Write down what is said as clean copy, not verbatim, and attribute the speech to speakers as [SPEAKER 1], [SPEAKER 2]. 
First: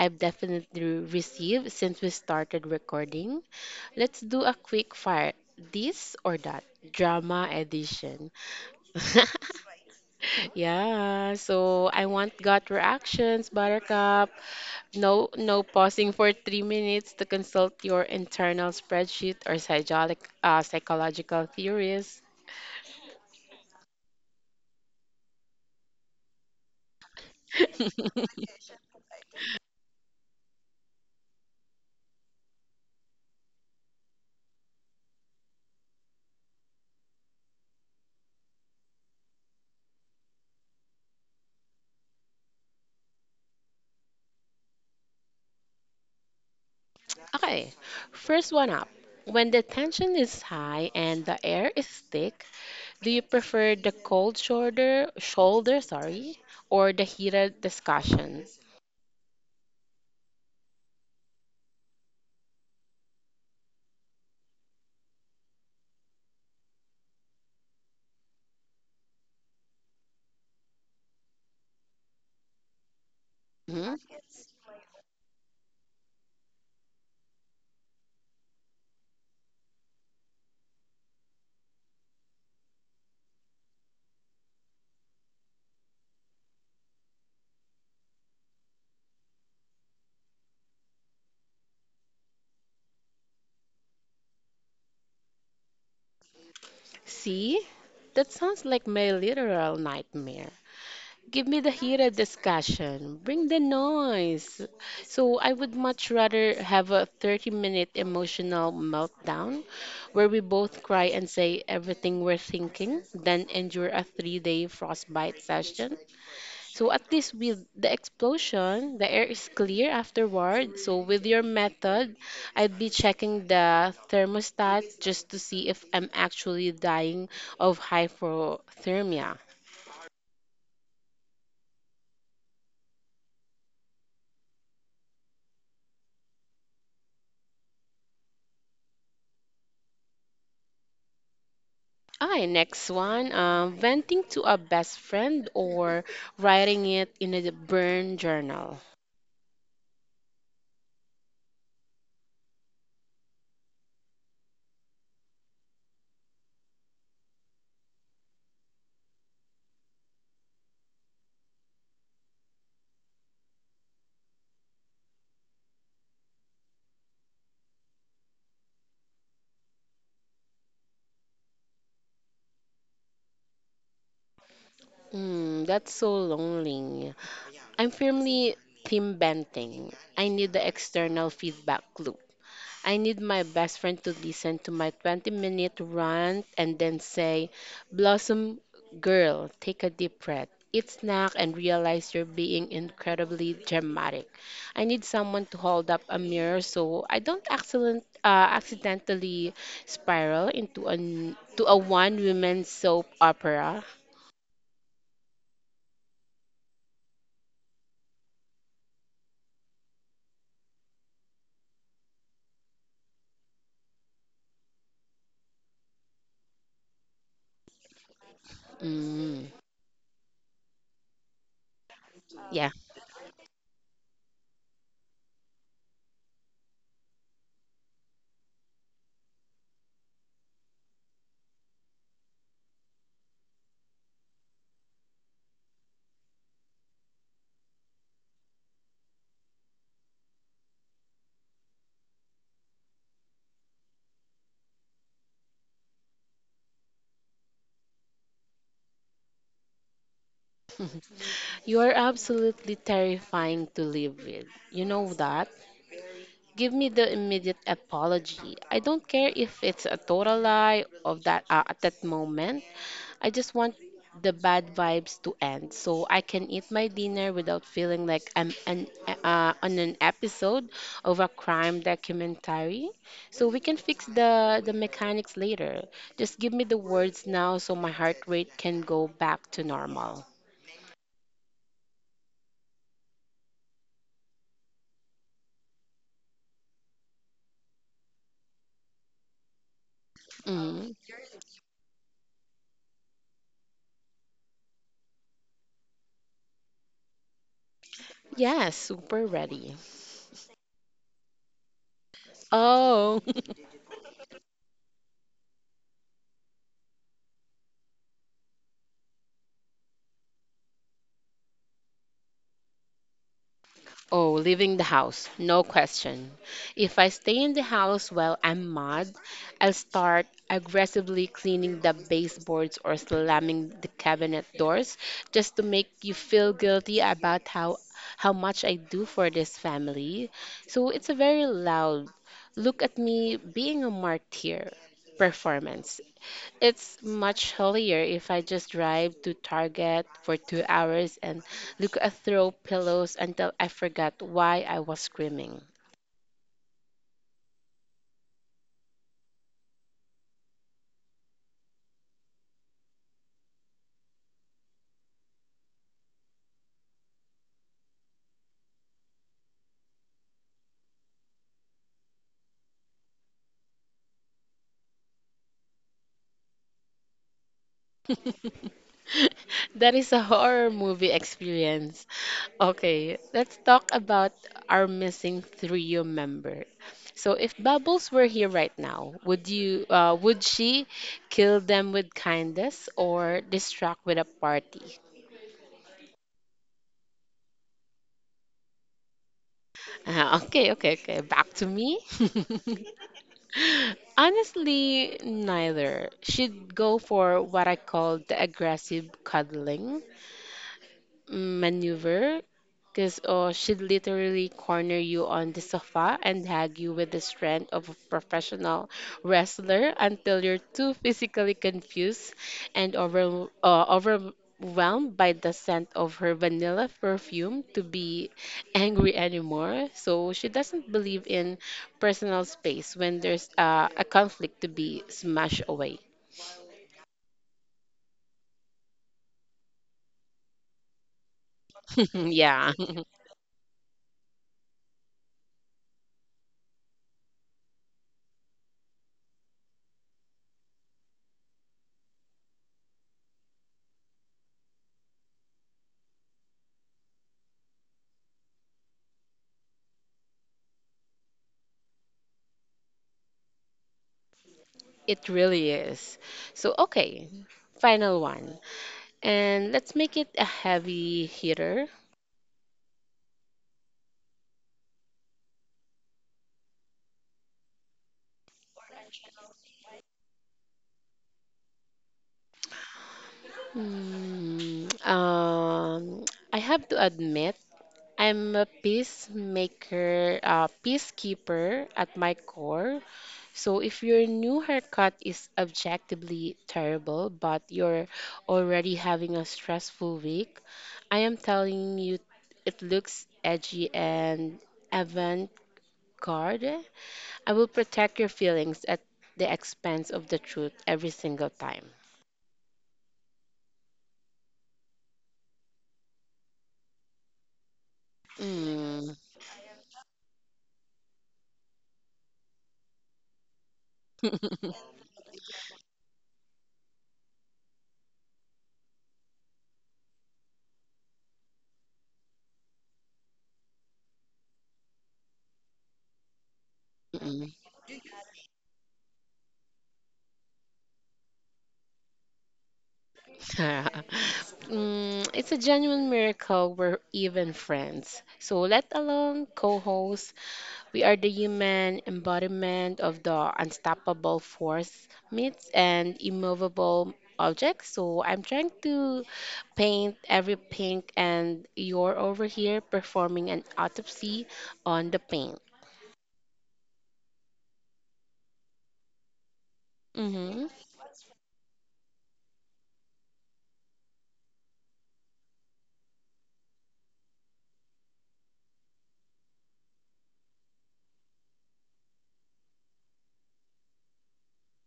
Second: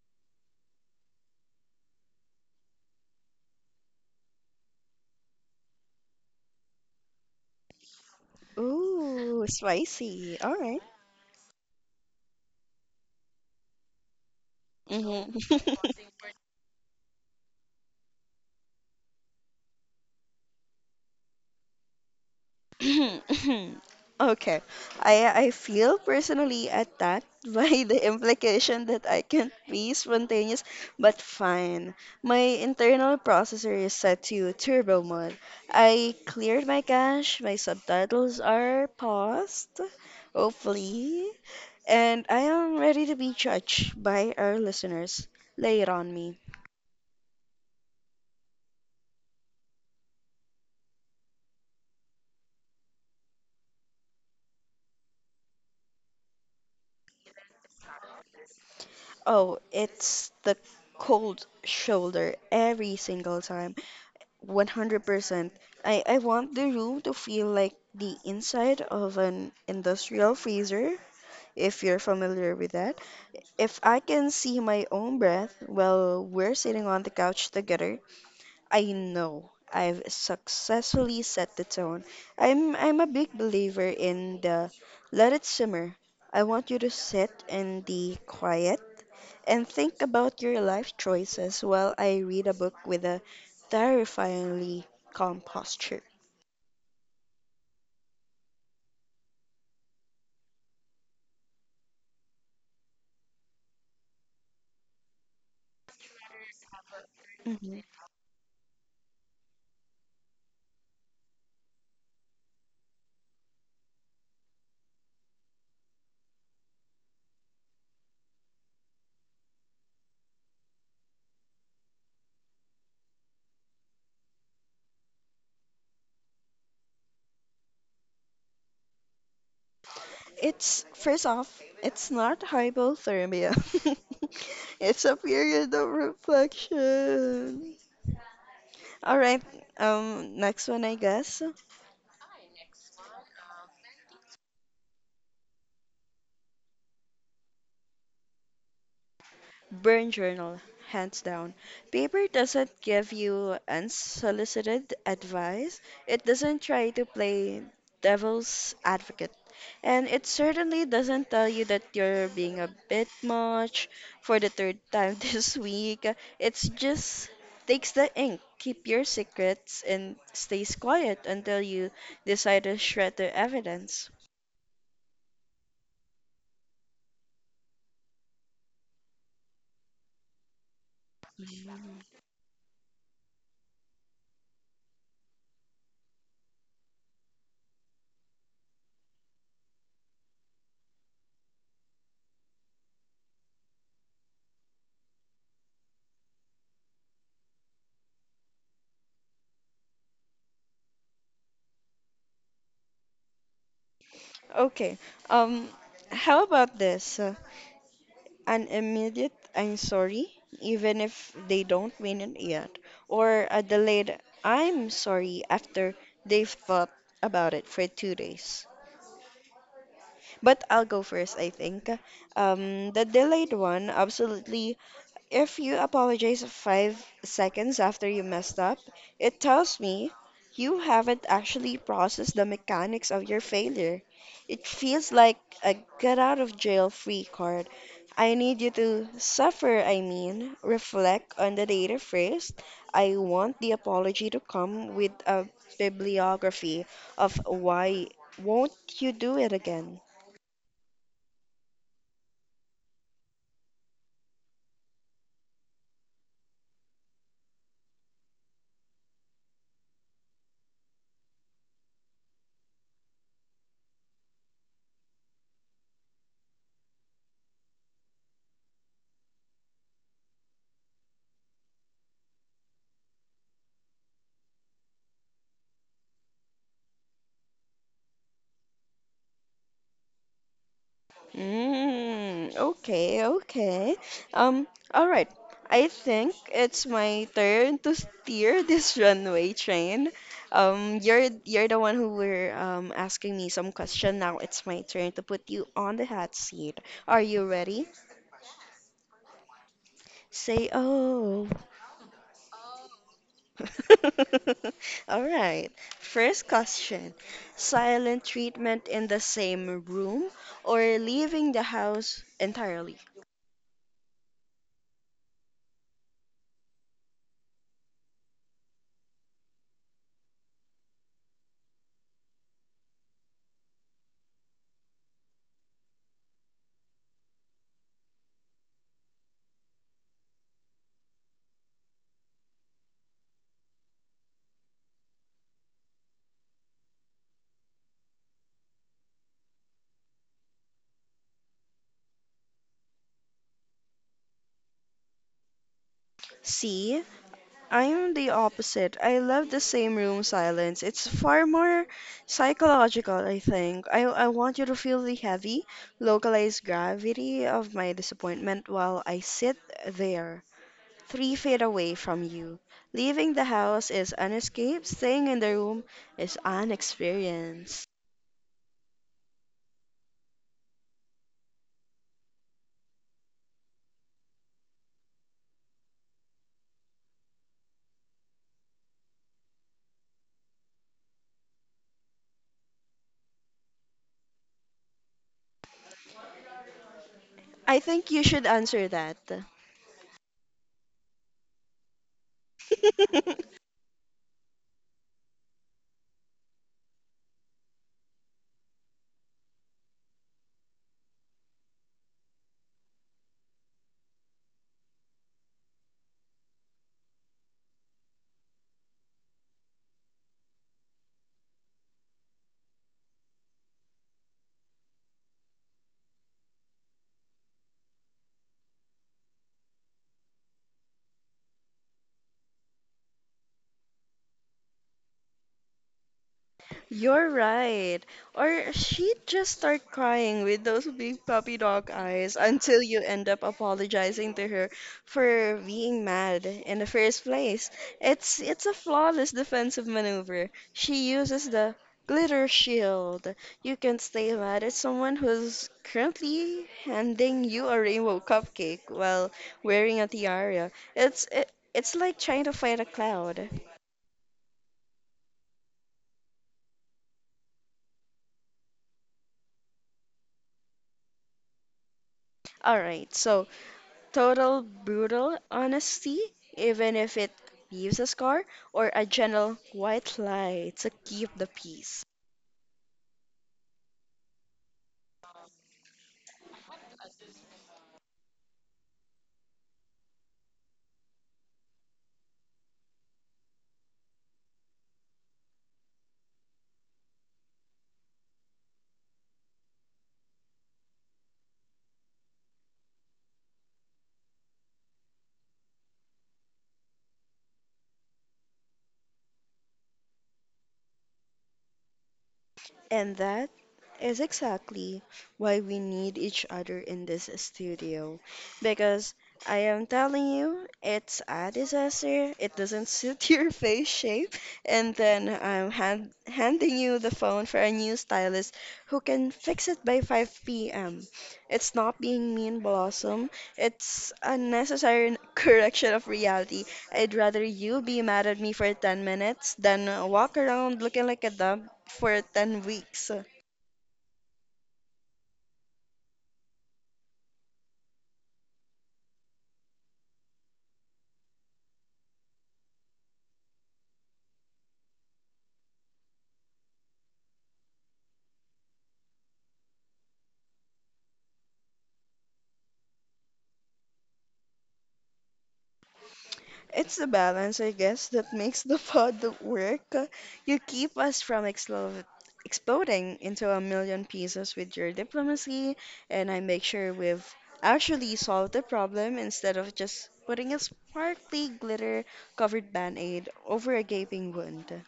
[SPEAKER 1] I've definitely received since we started recording, let's do a quick fire this or that drama edition.
[SPEAKER 2] Ooh, spicy. All right.
[SPEAKER 1] Yeah, so I want gut reactions, Buttercup. No,
[SPEAKER 2] Mm-hmm.
[SPEAKER 1] no pausing for 3 minutes to consult your internal spreadsheet or psychological theories.
[SPEAKER 2] Okay. I feel personally attacked by the implication that I can't be spontaneous, but fine. My internal processor is set to turbo mode. I cleared my cache, my subtitles are paused, hopefully, and I am ready to be judged by our listeners. Lay it on me.
[SPEAKER 1] Okay, first one up. When the tension is high and the air is thick, do you prefer the cold shoulder, or the heated discussion?
[SPEAKER 2] Oh, it's the cold shoulder every single time. 100%. I want the room to feel like the inside of an industrial freezer, if you're familiar with that. If
[SPEAKER 1] Mhm.
[SPEAKER 2] I can see my own breath while we're sitting on the couch together, I know I've successfully set the tone. I'm a big believer in the let it simmer. I want you to sit in the quiet and think about your life choices while I read a book with a terrifyingly calm posture.
[SPEAKER 1] See, that sounds like my literal nightmare. Give me the heated discussion. Bring the noise. So I would much rather have a
[SPEAKER 2] Mhm.
[SPEAKER 1] 30-minute emotional meltdown where we both cry and say everything we're thinking than endure a three-day frostbite session. So at least with the explosion, the air is clear afterward. So with your method, I'd be checking the thermostat just to see if I'm actually dying of hypothermia.
[SPEAKER 2] It's, first off, it's not hypothermia. It's a period of reflection. All right, next one, I guess.
[SPEAKER 1] Hi, next one. Venting to a best friend or writing it in a burn journal.
[SPEAKER 2] Burn journal, hands down. Paper doesn't give you unsolicited advice. It doesn't try to play devil's advocate. And it certainly doesn't tell you that you're being a bit much for the third time this week. It's just takes the ink, keep your secrets, and stays quiet until you decide to shred the evidence.
[SPEAKER 1] Mm, that's so lonely. I'm firmly team venting. I need the external feedback loop. I need my best friend to listen to my 20-minute minute rant and then say, Blossom girl, take a deep breath, eat snack, and realize you're being incredibly dramatic. I need someone to hold up a mirror so I don't accidentally spiral into a one woman soap opera.
[SPEAKER 2] Okay, um, how about this? An immediate I'm sorry, even if they don't mean it yet, or a delayed I'm sorry after they've thought about it for 2 days.
[SPEAKER 1] Mm,
[SPEAKER 2] But I'll go first, I think.
[SPEAKER 1] yeah,
[SPEAKER 2] The delayed one absolutely. If you apologize 5 seconds after you messed up, it tells me you haven't actually processed the mechanics of your failure. It feels like a get out of jail free card. I need you to suffer, I mean, reflect on the data first. I want the apology to come with a bibliography of why won't you do it again.
[SPEAKER 1] you are absolutely terrifying to live with. You know that? Give me the immediate apology. I don't care if it's a total lie of that at that moment. I just want the bad vibes to end so I can eat my dinner without feeling like on an episode of a crime documentary. So we can fix the mechanics later. Just give me the words now so my heart rate can go back to normal.
[SPEAKER 2] Mm, okay, okay. Um, all right. I think it's my turn to steer this runway train.
[SPEAKER 1] Mm.
[SPEAKER 2] You're the one who were asking me some question. Now it's my turn to put you on the hot seat. Are you ready?
[SPEAKER 1] Yes, super ready.
[SPEAKER 2] Say oh.
[SPEAKER 1] Oh.
[SPEAKER 2] All right. First question. Silent treatment in the same room or leaving the house entirely?
[SPEAKER 1] Oh, leaving the house, no question. If I stay in the house while I'm mad, I'll start aggressively cleaning the baseboards or slamming the cabinet doors just to make you feel guilty about how much I do for this family. So it's a very loud look at me being a martyr performance. It's much hillier if I just drive to Target for 2 hours and look at throw pillows until I forgot why I was screaming.
[SPEAKER 2] C. I am the opposite. I love the same room silence. It's far more psychological, I think. I want you to feel the heavy, localized gravity of my disappointment while I sit there, 3 feet away from you. Leaving the house is an escape, staying in the room is an experience.
[SPEAKER 1] That is a horror movie experience. Okay, let's talk about our missing trio member. So if Bubbles were here right now, would she kill them with kindness or distract with a party?
[SPEAKER 2] I think you should answer that.
[SPEAKER 1] Okay, okay, okay. Back to me. Honestly, neither. She'd go for what I call the aggressive cuddling maneuver, because oh she'd literally corner you on the sofa and hag you with the strength of a professional wrestler until you're too physically confused and overwhelmed by the scent of her vanilla perfume to be angry anymore. So she doesn't believe in personal space when there's a conflict to be smashed away.
[SPEAKER 2] You're right. Or she'd just start crying with those big puppy dog eyes
[SPEAKER 1] Yeah,
[SPEAKER 2] until you end up apologizing to her for being mad in the first place. It's a flawless defensive maneuver. She uses the glitter shield. You can stay mad at someone who's currently handing you a rainbow cupcake while wearing a tiara. It's like trying to fight a cloud.
[SPEAKER 1] it really is. So, okay, final one. And let's make it a heavy hitter.
[SPEAKER 2] All right, so total brutal honesty, even if it leaves a scar, or a gentle white lie to keep the peace.
[SPEAKER 1] Hmm, um, I have to admit, I'm a peacekeeper at my core. So if your new haircut is objectively terrible, but you're already having a stressful week, I am telling you it looks edgy and avant-garde. I will protect your feelings at the expense of the truth every single time.
[SPEAKER 2] And that is exactly why we need each other in this studio.
[SPEAKER 1] Mm,
[SPEAKER 2] Because I am telling you, it's a disaster. It doesn't suit your face shape. And then I'm handing you the phone for a new stylist who can fix it by 5 p.m. It's not being mean, Blossom. It's a necessary correction of reality. I'd rather
[SPEAKER 1] mm-mm.
[SPEAKER 2] you be mad at me for 10 minutes than walk around looking like a dub for 10 weeks.
[SPEAKER 1] Mm, it's a genuine miracle we're even friends. So let alone co hosts, we are the human embodiment of the unstoppable force myths and immovable object. So I'm trying to paint every pink and you're over here performing an autopsy on the paint.
[SPEAKER 2] It's the balance, I guess, that makes the pod work. You
[SPEAKER 1] Mm-hmm.
[SPEAKER 2] keep us from exploding into a million pieces with your diplomacy, and I make sure we've actually solved the problem instead of just putting a sparkly glitter covered band aid over a gaping wound.